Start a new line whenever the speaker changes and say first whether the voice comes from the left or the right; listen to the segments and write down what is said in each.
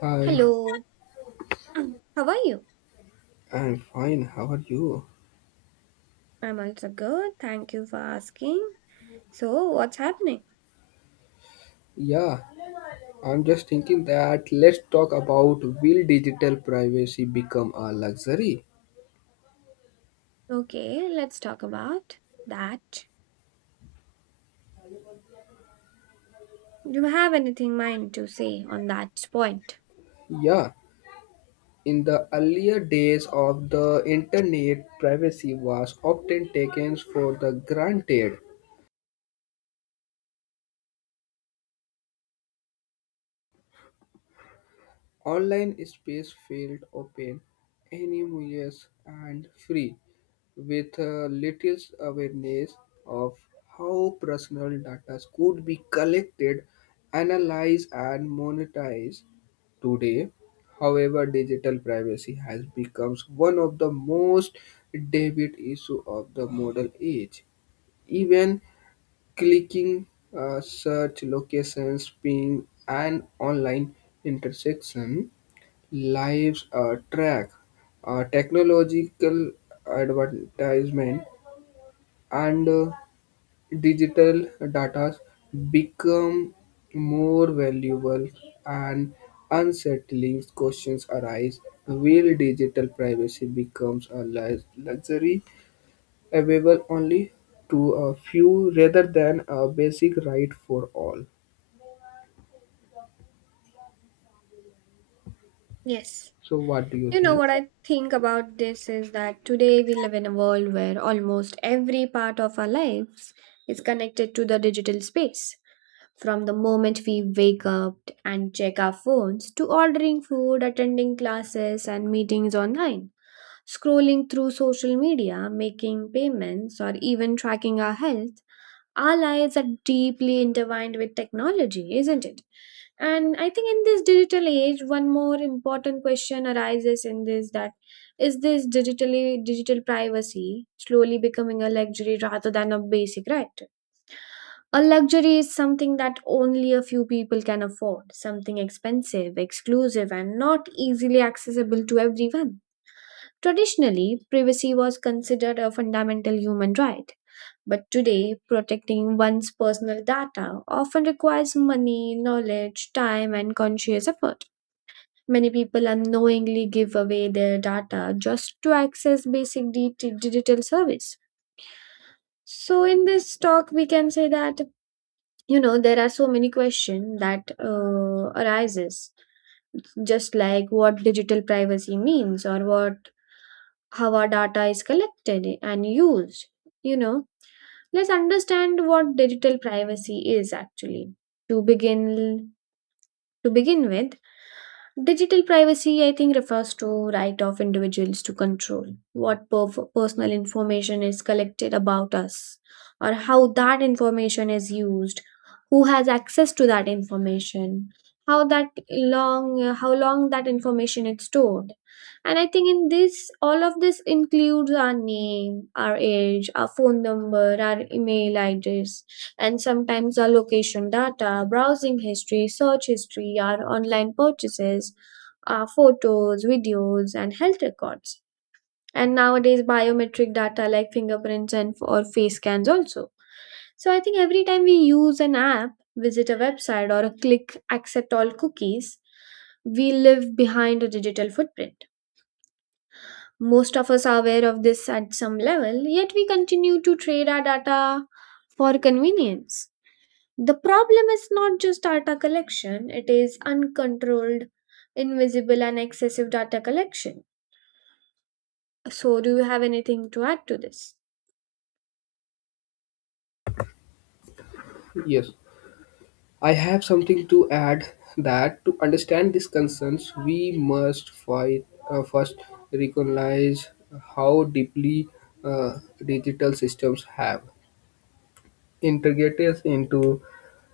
left: Hi,
right: Hello, how are you?
left: I'm fine. How are you?
right: I'm also good. Thank you for asking. So, what's happening?
left: Yeah, I'm just thinking that let's talk about will digital privacy become a luxury?
right: Okay, let's talk about that. Do you have anything mind to say on that point?
left: Yeah, in the earlier days of the internet, privacy was often taken for the granted. Online space felt open, anonymous, and free, with little awareness of how personal data could be collected, analyzed, and monetized. Today, however, digital privacy has become one of the most debated issue of the modern age. Even clicking search locations, ping, and online intersection lives track technological advertisement and digital data become more valuable and unsettling questions arise, will digital privacy becomes a luxury available only to a few rather than a basic right for all.
right: Yes.
left: So what do you
right: You know
left: think?
right: what I think about this is that today we live in a world where almost every part of our lives is connected to the digital space. From the moment we wake up and check our phones to ordering food, attending classes, and meetings online, scrolling through social media, making payments, or even tracking our health, our lives are deeply intertwined with technology, isn't it? And I think in this digital age, one more important question arises in this that is this digital privacy slowly becoming a luxury rather than a basic right? A luxury is something that only a few people can afford, something expensive, exclusive, and not easily accessible to everyone. Traditionally, privacy was considered a fundamental human right, but today, protecting one's personal data often requires money, knowledge, time, and conscious effort. Many people unknowingly give away their data just to access basic digital service. So, in this talk, we can say that you know there are so many questions that arises just like what digital privacy means or what how our data is collected and used. You know, let's understand what digital privacy is actually. To begin to begin with, digital privacy, I think, refers to right of individuals to control what personal information is collected about us, or how that information is used, who has access to that information, how long that information is stored. And I think in this all of this includes our name, our age, our phone number, our email address, and sometimes our location data, browsing history, search history, our online purchases, our photos, videos, and health records. And nowadays, biometric data like fingerprints and or face scans also. So I think every time we use an app, visit a website, or click accept all cookies, we live behind a digital footprint. Most of us are aware of this at some level, yet we continue to trade our data for convenience. The problem is not just data collection, it is uncontrolled, invisible, and excessive data collection. So, do you have anything to add to this?
left: Yes, I have something to add, that to understand these concerns, we must fight, first recognize how deeply uh, digital systems have integrated into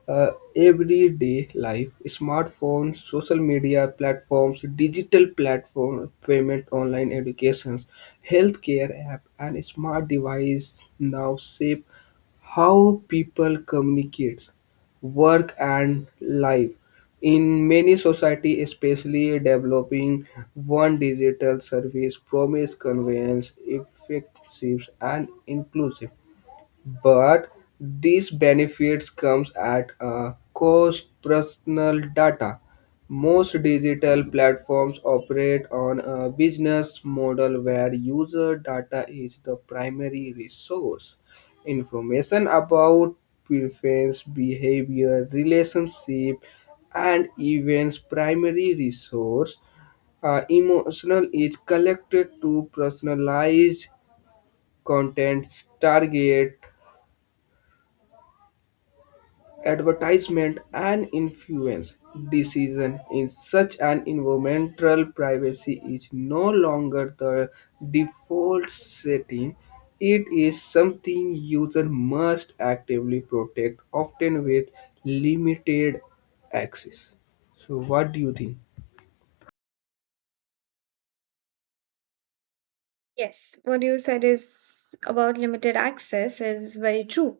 left: uh, everyday life. Smartphones, social media platforms, digital platform, payment, online educations, healthcare app, and smart device now shape how people communicate, work, and live. In many society, especially developing one, digital service promise convenience, effective and inclusive, but these benefits comes at a cost, personal data. Most digital platforms operate on a business model where user data is the primary resource. Information about preference, behavior, relationship, and events, primary resource, emotional, is collected to personalize content, target advertisement, and influence decision. In such an environmental, privacy is no longer the default setting. It is something user must actively protect, often with limited access. So what do you think?
right: Yes, what you said is about limited access is very true.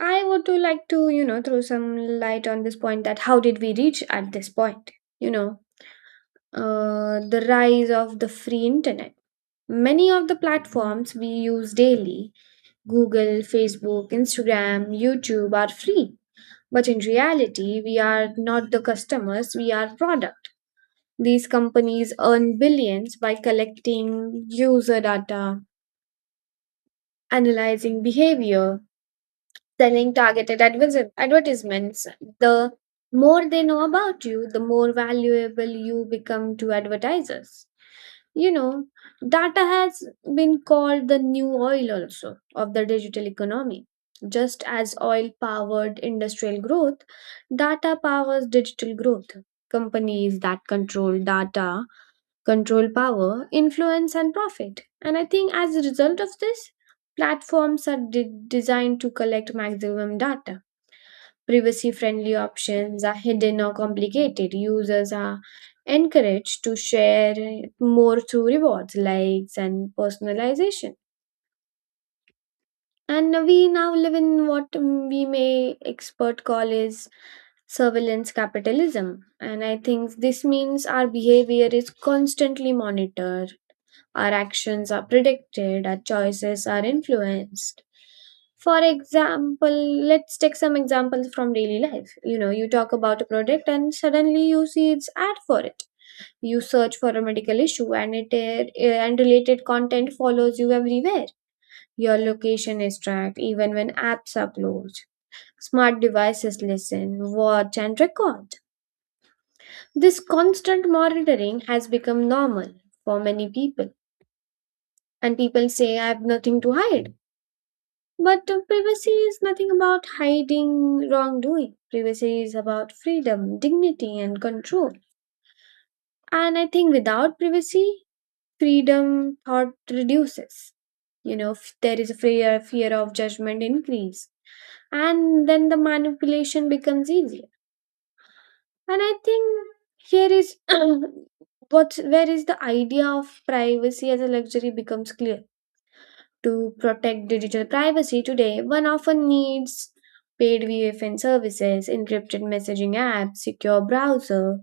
right: I would do like to, you know, throw some light on this point that how did we reach at this point? You know, the rise of the free internet. Many of the platforms we use daily, Google, Facebook, Instagram, YouTube, are free. But in reality, we are not the customers, we are product. These companies earn billions by collecting user data, analyzing behavior, selling targeted advertisements. The more they know about you, the more valuable you become to advertisers. You know, data has been called the new oil also of the digital economy. Just as oil powered industrial growth, data powers digital growth. Companies that control data control power, influence, and profit. And I think as a result of this, platforms are designed to collect maximum data. Privacy friendly options are hidden or complicated. Users are encouraged to share more through rewards, likes, and personalization. And we now live in what we may expert call is surveillance capitalism. And I think this means our behavior is constantly monitored. Our actions are predicted, our choices are influenced. For example, let's take some examples from daily life. You know, you talk about a product and suddenly you see its ad for it. You search for a medical issue and and related content follows you everywhere. Your location is tracked even when apps are closed. Smart devices listen, watch and record. This constant monitoring has become normal for many people, and people say I have nothing to hide. But privacy is nothing about hiding wrongdoing. Privacy is about freedom, dignity, and control. And I think without privacy, freedom thought reduces. You know, there is a fear, fear of judgment increase, and then the manipulation becomes easier. And I think here is what where is the idea of privacy as a luxury becomes clear. To protect digital privacy today, one often needs paid VPN services, encrypted messaging apps, secure browser,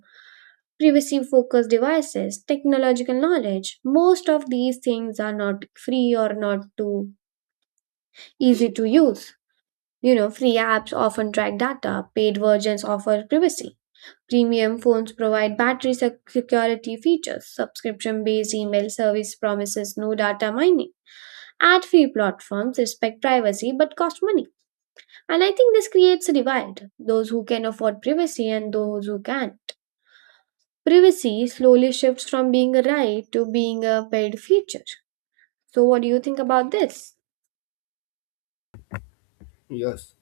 right: privacy focused devices, technological knowledge. Most of these things are not free or not too easy to use. You know, free apps often track data, paid versions offer privacy. Premium phones provide battery security features. Subscription based email service promises no data mining. Ad free platforms respect privacy but cost money. And I think this creates a divide those who can afford privacy and those who can't. Privacy slowly shifts from being a right to being a paid feature. So, what do you think about this?
left: Yes.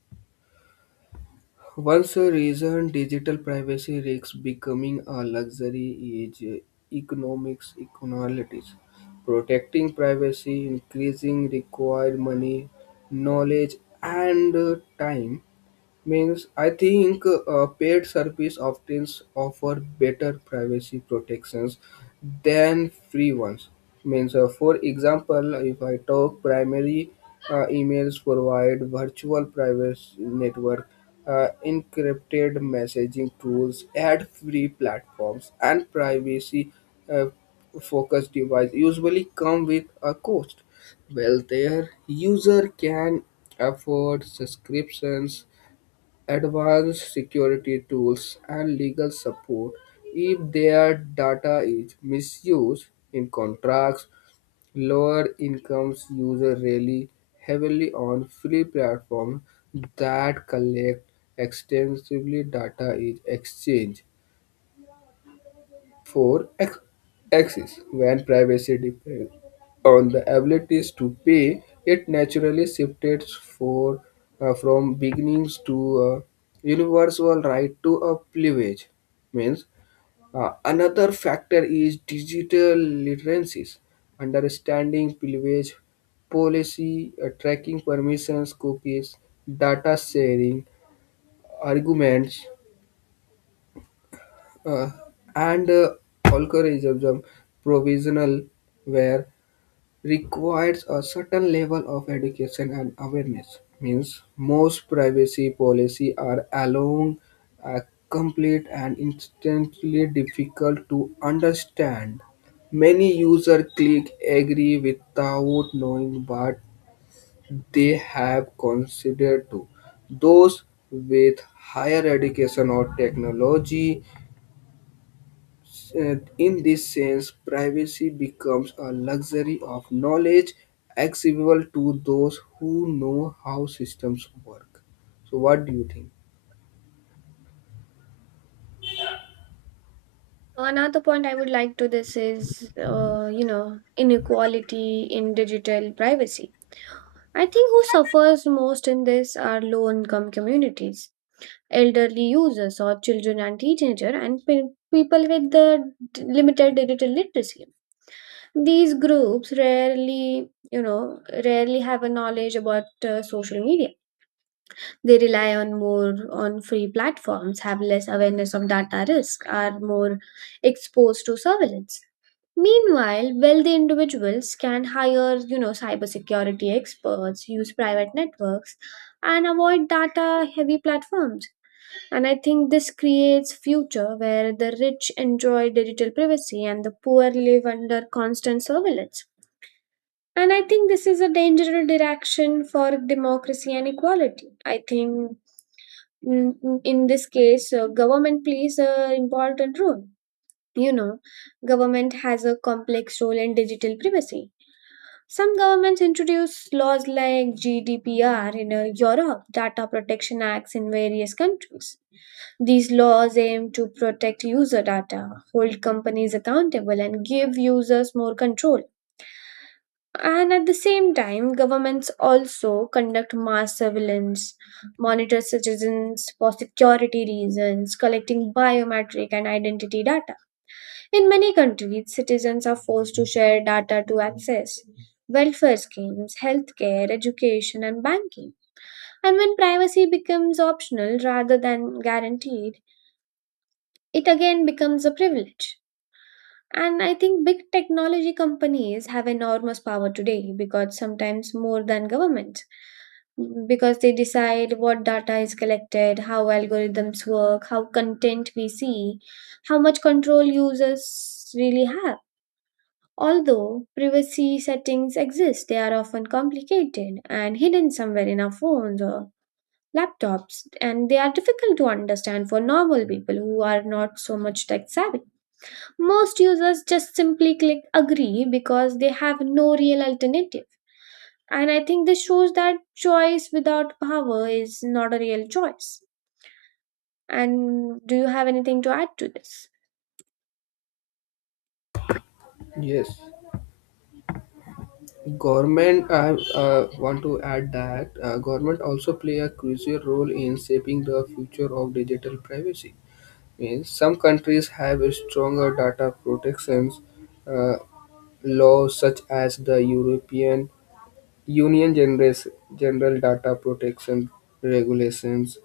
left: Once a reason digital privacy risks becoming a luxury is economics inequalities. Protecting privacy increasing required money, knowledge, and time. Means, I think paid service often offer better privacy protections than free ones. Means for example, if I talk primary, emails provide virtual privacy network, encrypted messaging tools, ad-free platforms, and privacy uh, focused device usually come with a cost. Well, their user can afford subscriptions, advanced security tools, and legal support if their data is misused in contracts. Lower incomes users rely heavily on free platforms that collect extensively data is exchanged for axis. When privacy depends on the abilities to pay, it naturally shifted for, from beginnings to a universal right to a privilege. Means another factor is digital literacies, understanding privilege policy, tracking permissions, cookies, data sharing, arguments, uh, and algorithm provisional, where requires a certain level of education and awareness. Means most privacy policy are along a complete and instantly difficult to understand. Many user click agree without knowing what they have considered to. Those with higher education or technology, in this sense, privacy becomes a luxury of knowledge, accessible to those who know how systems work. So, what do you think?
right: Another point I would like to this is, you know, inequality in digital privacy. I think who suffers most in this are low income communities, elderly users or children and teenager and people with limited digital literacy. These groups rarely, you know, rarely have a knowledge about social media. They rely on more on free platforms, have less awareness of data risk, are more exposed to surveillance. Meanwhile wealthy individuals can hire, you know, cybersecurity experts, use private networks and avoid data heavy platforms. And I think this creates future where the rich enjoy digital privacy and the poor live under constant surveillance. And I think this is a dangerous direction for democracy and equality. I think in this case, government plays an important role. You know, government has a complex role in digital privacy. Some governments introduce laws like GDPR in Europe, data protection acts in various countries. These laws aim to protect user data, hold companies accountable, and give users more control. And at the same time, governments also conduct mass surveillance, monitor citizens for security reasons, collecting biometric and identity data. In many countries, citizens are forced to share data to access welfare schemes, healthcare, education, and banking. And when privacy becomes optional rather than guaranteed, it again becomes a privilege. And I think big technology companies have enormous power today because sometimes more than governments, because they decide what data is collected, how algorithms work, how content we see, how much control users really have. Although privacy settings exist, they are often complicated and hidden somewhere in our phones or laptops, and they are difficult to understand for normal people who are not so much tech savvy. Most users just simply click agree because they have no real alternative. And I think this shows that choice without power is not a real choice. And do you have anything to add to this?
left: Yes, government. I want to add that government also play a crucial role in shaping the future of digital privacy. Means some countries have a stronger data protections uh, laws, such as the European Union generates General Data Protection Regulations,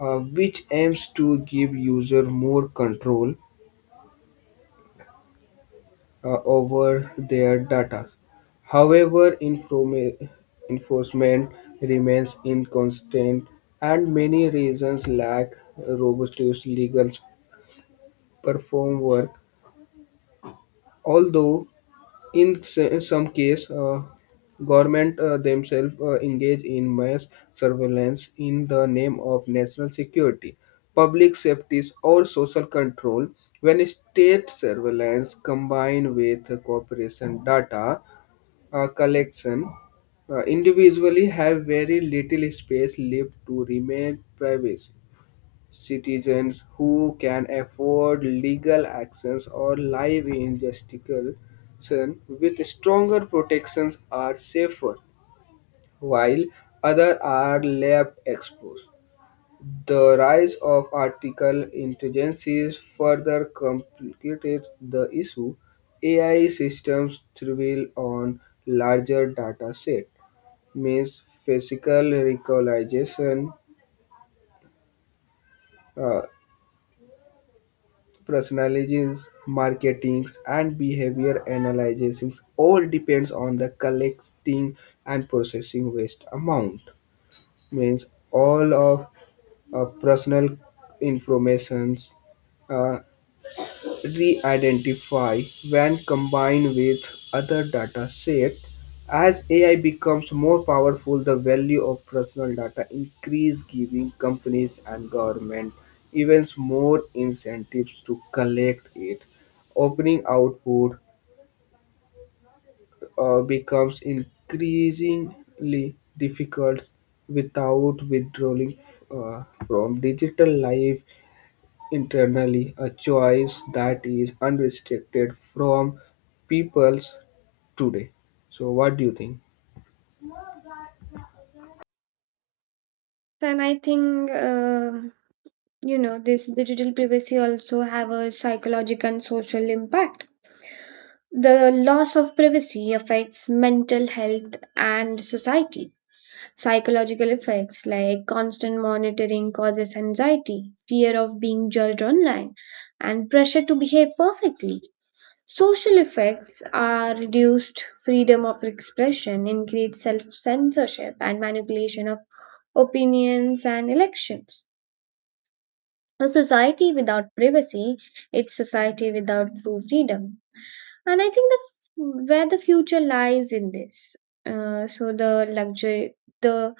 left: which aims to give users more control over their data. However, enforcement remains inconsistent, and many reasons lack robust legal perform work. Although in some case, government themselves engage in mass surveillance in the name of national security, public safety, or social control. When state surveillance combined with corporation data collection, individually have very little space left to remain private. Citizens who can afford legal actions or live in jurisdiction with stronger protections are safer, while others are left exposed. The rise of artificial intelligence further complicates the issue. AI systems thrive on larger data set. Means physical recognition, uh, personalizations, marketings, and behavior analysis all depends on the collecting and processing waste amount. Means all of personal informations uh, re-identify when combined with other data sets. As AI becomes more powerful, the value of personal data increase, giving companies and government even more incentives to collect it. Opening output becomes increasingly difficult without withdrawing from digital life, internally a choice that is unrestricted from peoples today. So what do you think?
right: And I think, you know, this digital privacy also have a psychological and social impact. The loss of privacy affects mental health and society. Psychological effects like constant monitoring causes anxiety, fear of being judged online, and pressure to behave perfectly. Social effects are reduced freedom of expression, increased self censorship, and manipulation of opinions and elections. A society without privacy, it's society without true freedom. And I think the where the future lies in this. So the luxury, the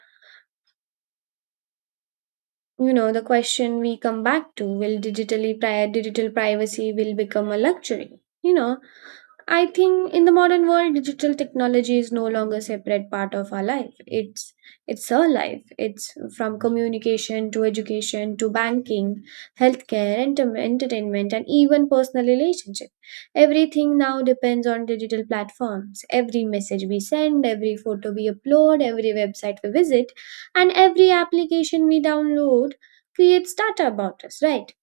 right: you know the question we come back to will digital privacy will become a luxury, you know. I think in the modern world, digital technology is no longer a separate part of our life. It's our life. It's from communication to education to banking, healthcare, entertainment, and even personal relationship. Everything now depends on digital platforms. Every message we send, every photo we upload, every website we visit, and every application we download creates data about us, right?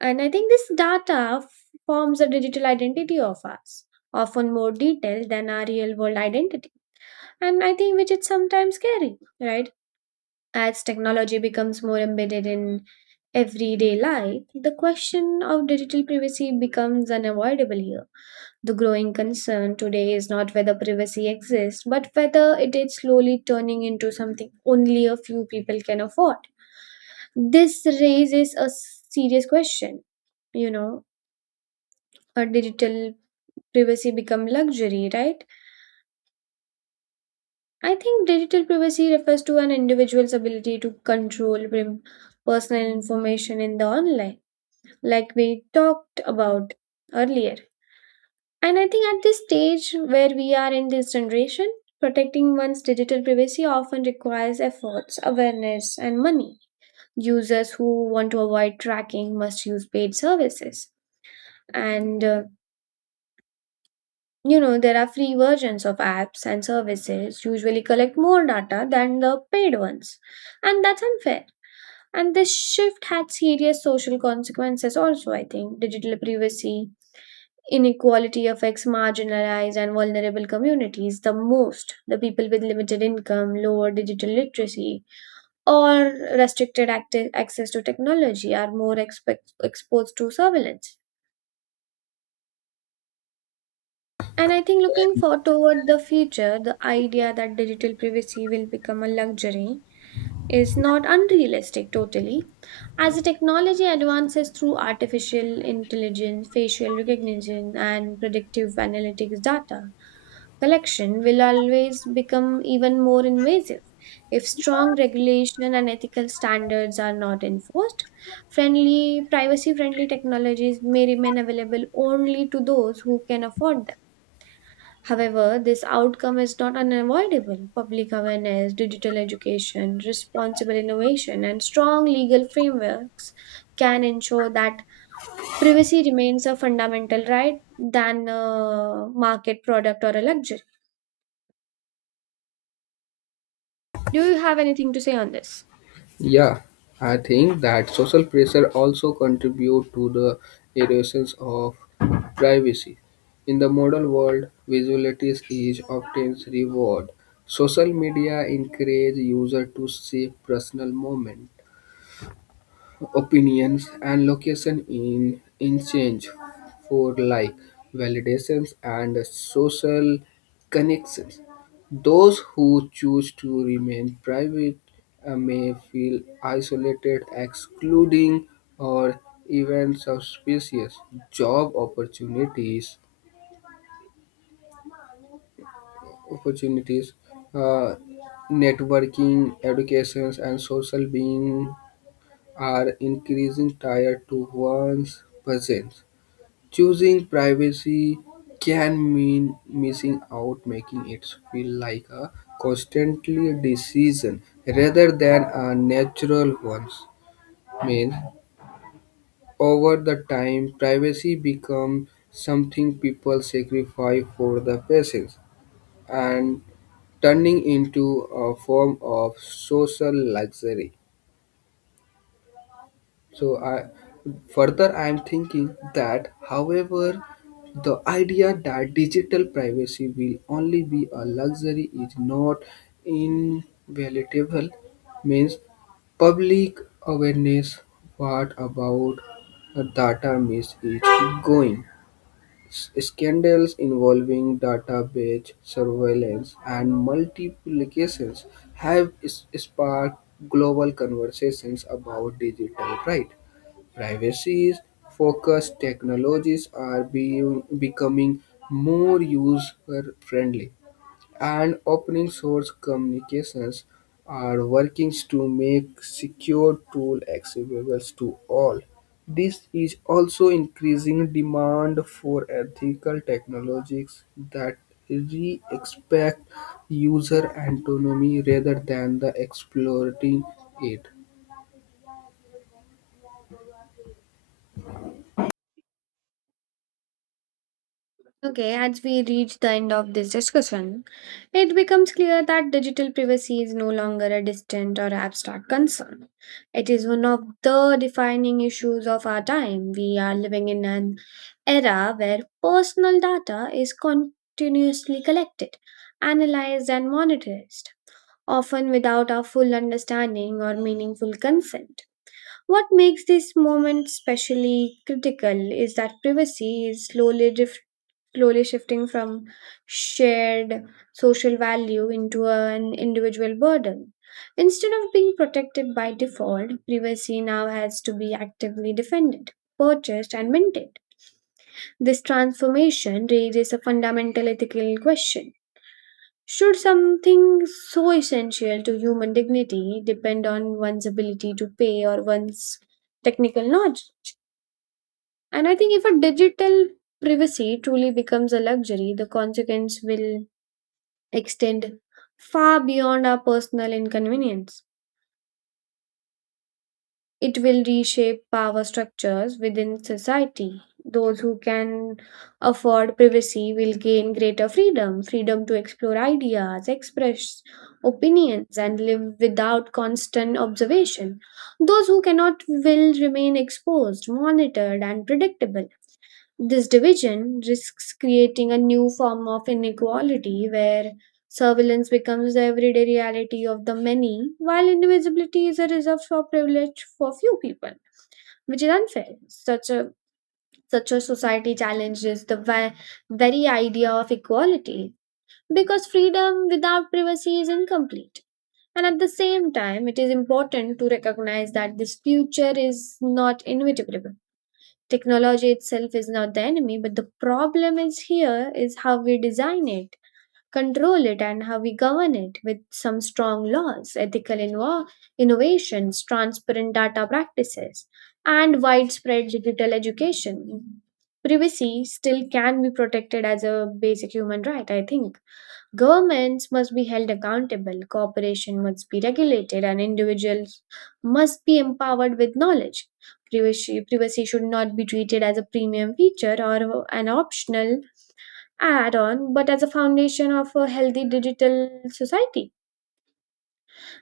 right: And I think this data forms a digital identity of us, often more detailed than our real world identity. And I think which is sometimes scary, right? As technology becomes more embedded in everyday life, the question of digital privacy becomes unavoidable here. The growing concern today is not whether privacy exists, but whether it is slowly turning into something only a few people can afford. This raises a serious question, you know, or digital privacy become luxury, right? I think digital privacy refers to an individual's ability to control personal information in the online, like we talked about earlier. And I think at this stage where we are in this generation, protecting one's digital privacy often requires efforts, awareness, and money. Users who want to avoid tracking must use paid services. And you know, there are free versions of apps and services usually collect more data than the paid ones, and that's unfair. And this shift had serious social consequences also, I think. Digital privacy, inequality affects marginalized and vulnerable communities the most. The people with limited income, lower digital literacy, or restricted access to technology are more exposed to surveillance. And I think looking for toward the future, the idea that digital privacy will become a luxury is not unrealistic totally. As the technology advances through artificial intelligence, facial recognition, and predictive analytics data, collection will always become even more invasive. If strong regulation and ethical standards are not enforced, friendly privacy friendly technologies may remain available only to those who can afford them. However, this outcome is not unavoidable. Public awareness, digital education, responsible innovation, and strong legal frameworks can ensure that privacy remains a fundamental right than a market product or a luxury. Do you have anything to say on this?
left: Yeah, I think that social pressure also contribute to the erosion of privacy. In the modern world, visibility is often reward. Social media encourage user to save personal moment, opinions and location, in change for like, validations and social connections. Those who choose to remain private may feel isolated, excluding, or even suspicious. Job opportunities, uh, networking, educations, and social being are increasing tied to one's presence. Choosing privacy can mean missing out, making it feel like a constantly decision rather than a natural one. Means over the time, privacy becomes something people sacrifice for the patience, and turning into a form of social luxury. So I, further I am thinking that however the idea that digital privacy will only be a luxury is not invaluable. Means public awareness, what about data miss is going, scandals involving database surveillance and multiplications have sparked global conversations about digital right. Privacy focused technologies are becoming more user friendly, and open source communications are working to make secure tool accessible to all. This is also increasing demand for ethical technologies that re-expect user autonomy rather than the exploiting it.
right: Okay, as we reach the end of this discussion, it becomes clear that digital privacy is no longer a distant or abstract concern. It is one of the defining issues of our time. We are living in an era where personal data is continuously collected, analyzed, and monitored, often without our full understanding or meaningful consent. What makes this moment especially critical is that privacy is slowly slowly shifting from shared social value into an individual burden. Instead of being protected by default, privacy now has to be actively defended, purchased, and maintained. This transformation raises a fundamental ethical question. Should something so essential to human dignity depend on one's ability to pay or one's technical knowledge? And I think if a digital privacy truly becomes a luxury, the consequence will extend far beyond our personal inconvenience. It will reshape power structures within society. Those who can afford privacy will gain greater freedom to explore ideas, express opinions, and live without constant observation. Those who cannot will remain exposed, monitored, and predictable. This division risks creating a new form of inequality where surveillance becomes the everyday reality of the many, while invisibility is a reserve for privilege for few people, which is unfair. Such a society challenges the very idea of equality because freedom without privacy is incomplete. And at the same time, it is important to recognize that this future is not inevitable. Technology itself is not the enemy, but the problem is here is how we design it, control it, and how we govern it with some strong laws, ethical innovations, transparent data practices, and widespread digital education. Privacy still can be protected as a basic human right, I think. Governments must be held accountable, cooperation must be regulated, and individuals must be empowered with knowledge. Privacy should not be treated as a premium feature or an optional add on, but as a foundation of a healthy digital society.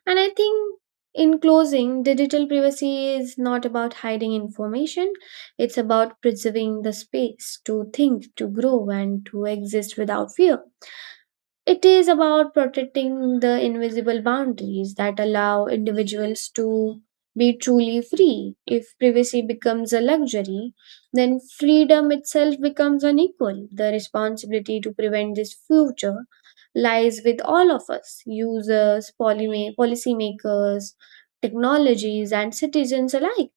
right: And I think, in closing, digital privacy is not about hiding information, it's about preserving the space to think, to grow, and to exist without fear. It is about protecting the invisible boundaries that allow individuals to be truly free. If privacy becomes a luxury, then freedom itself becomes unequal. The responsibility to prevent this future lies with all of us users, policymakers, technologies, and citizens alike.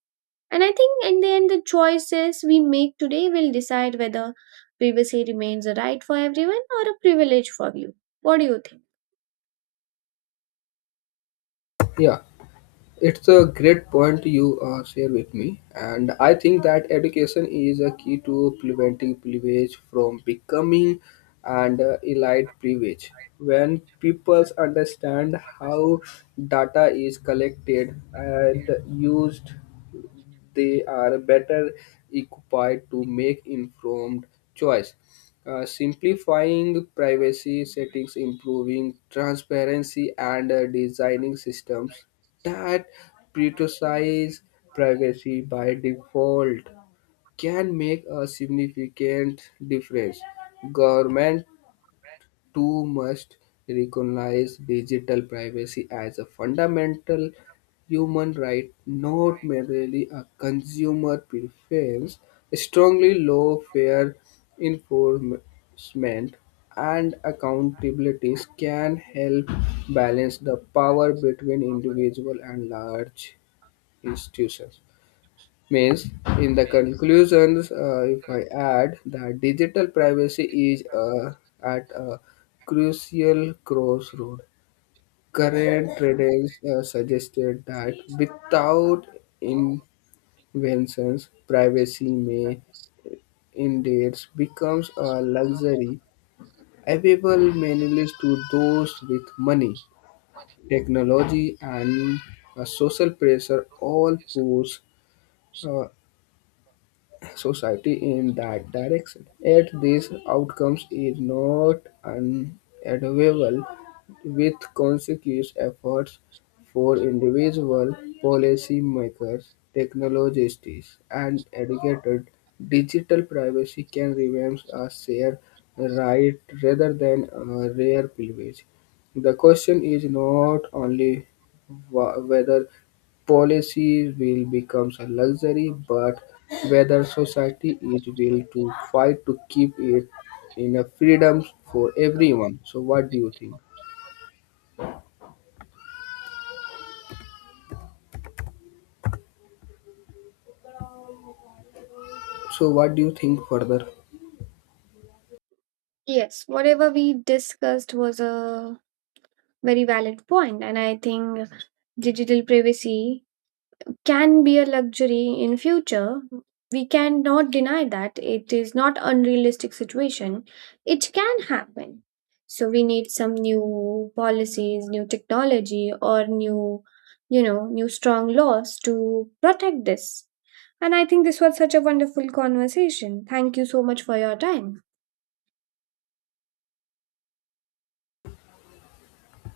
right: And I think in the end, the choices we make today will decide whether privacy remains a right for everyone or a privilege for you. What do you think?
left: Yeah, it's a great point you share with me, and I think that education is a key to preventing privilege from becoming an elite privilege. When people understand how data is collected and used, they are better equipped to make informed choice. Simplifying privacy settings, improving transparency, and designing systems that prioritize privacy by default can make a significant difference. Government too must recognize digital privacy as a fundamental human right, not merely a consumer preference. Strongly low fair enforcement and accountabilities can help balance the power between individual and large institutions. Means, in the conclusions, if I add that digital privacy is at a crucial crossroad. Current trends suggested that without inventions, privacy may indeed becomes a luxury available mainly to those with money. Technology and social pressure all push uh, society in that direction. Yet these outcomes is not unavoidable. With conscious efforts for individual, policymakers, technologists, and educators, digital privacy can remain a shared right rather than a rare privilege. The question is not only whether policy will become a luxury, but whether society is will to fight to keep it in a freedom for everyone. So what do you think? So what do you think further?
right: Yes, whatever we discussed was a very valid point, and I think digital privacy can be a luxury in future. We cannot deny that it is not unrealistic situation. It can happen, so we need some new policies, new technology, or new new strong laws to protect this. And I think this was such a wonderful conversation. Thank you so much for your time.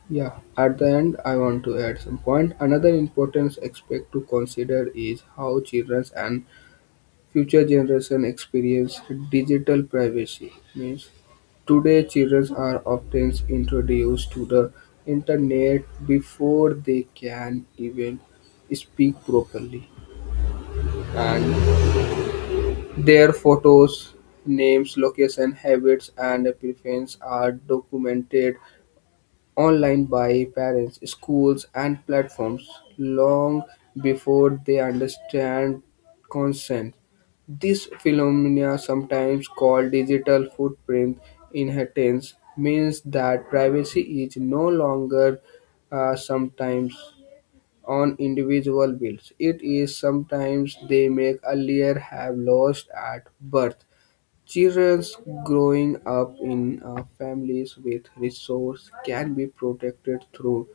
left: Yeah, at the end, I want to add some point. Another important aspect to consider is how children and future generation experience digital privacy. Means today children are often introduced to the internet before they can even speak properly, and their photos, names, location, habits, and preferences are documented online by parents, schools, and platforms long before they understand consent. This phenomena, sometimes called digital footprint inheritance, means that privacy is no longer sometimes on individual bills. It is sometimes they make earlier have lost at birth. Children growing up in families with resources can be protected through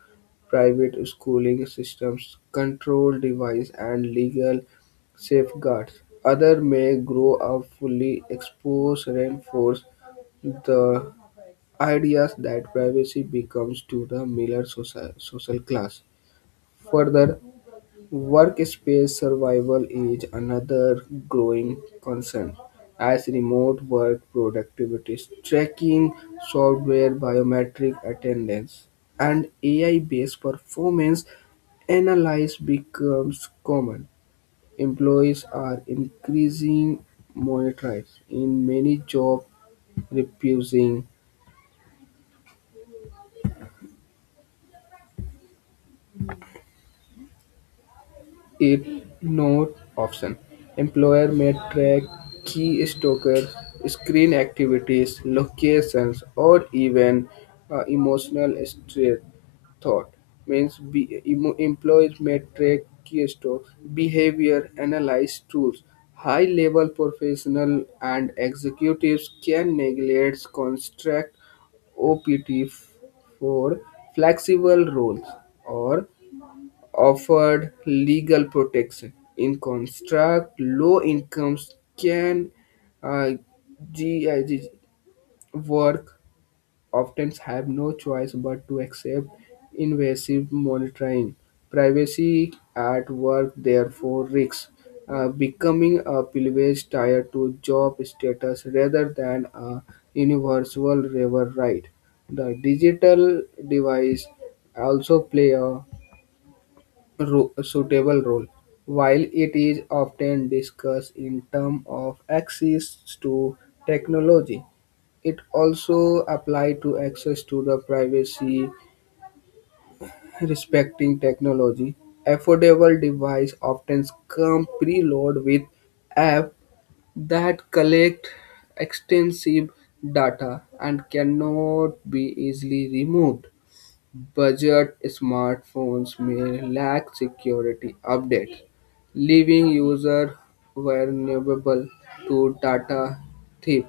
left: private schooling systems, control device, and legal safeguards. Others may grow up fully exposed, reinforce the ideas that privacy becomes to the miller social class. Further, workspace survival is another growing concern, as remote work productivity tracking software, biometric attendance, and AI-based performance analysis becomes common. Employees are increasing monitored in many jobs, refusing ignore option. Employer may track key stalkers, screen activities, locations, or even emotional stress thought. Means employees may track key stocks, behavior analyze tools. High level professional and executives can neglect construct OPT for flexible roles or offered legal protection. In contrast, low incomes can uh, GIG work often have no choice but to accept invasive monitoring. Privacy at work therefore risks becoming a privilege tied to job status rather than a universal labor right. The digital device also play a suitable role. While it is often discussed in terms of access to technology, it also applies to access to the privacy respecting technology. Affordable devices often come preloaded with apps that collect extensive data and cannot be easily removed. Budget smartphones may lack security updates, leaving users vulnerable to data theft.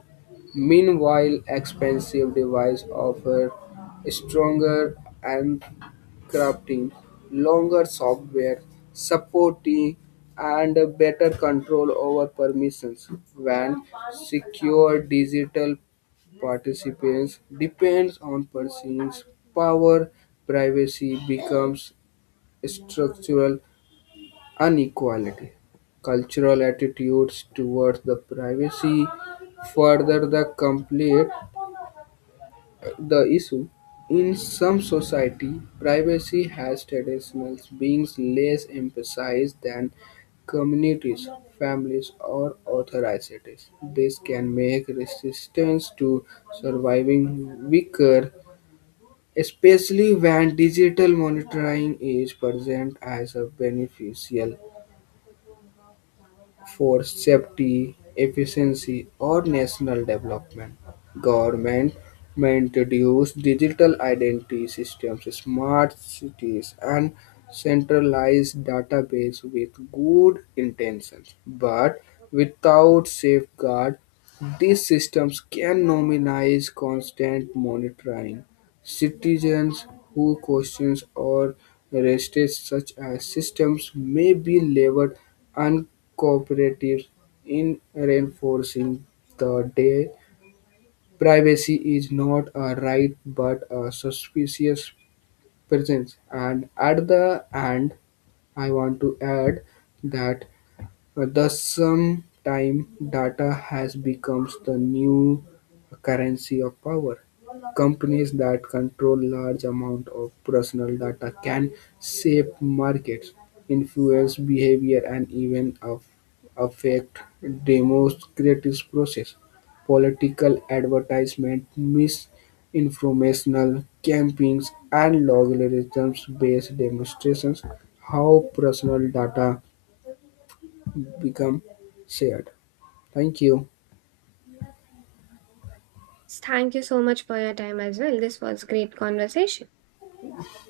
left: Meanwhile, expensive devices offer stronger crafting, longer software supporting, and better control over permissions. When secure digital participants depends on persons power, privacy becomes structural inequality. Cultural attitudes towards the privacy further the complete the issue. In some society, privacy has traditional beings less emphasized than communities, families, or authorities. This can make resistance to surviving weaker, especially when digital monitoring is present as a beneficial for safety, efficiency, or national development. Government may introduce digital identity systems, smart cities, and centralized database with good intentions. But without safeguard, these systems can nominalize constant monitoring. Citizens who question or resist such a system may be labeled uncooperative, in reinforcing the day privacy is not a right but a suspicious presence. And at the end, I want to add that, thus, some time data has becomes the new currency of power. Companies that control large amount of personal data can shape markets, influence behavior, and even affect democratic process. Political advertisement, misinformational campaigns, and logarithms-based demonstrations how personal data become shared. Thank you.
right: Thank you so much for your time as well. This was great conversation.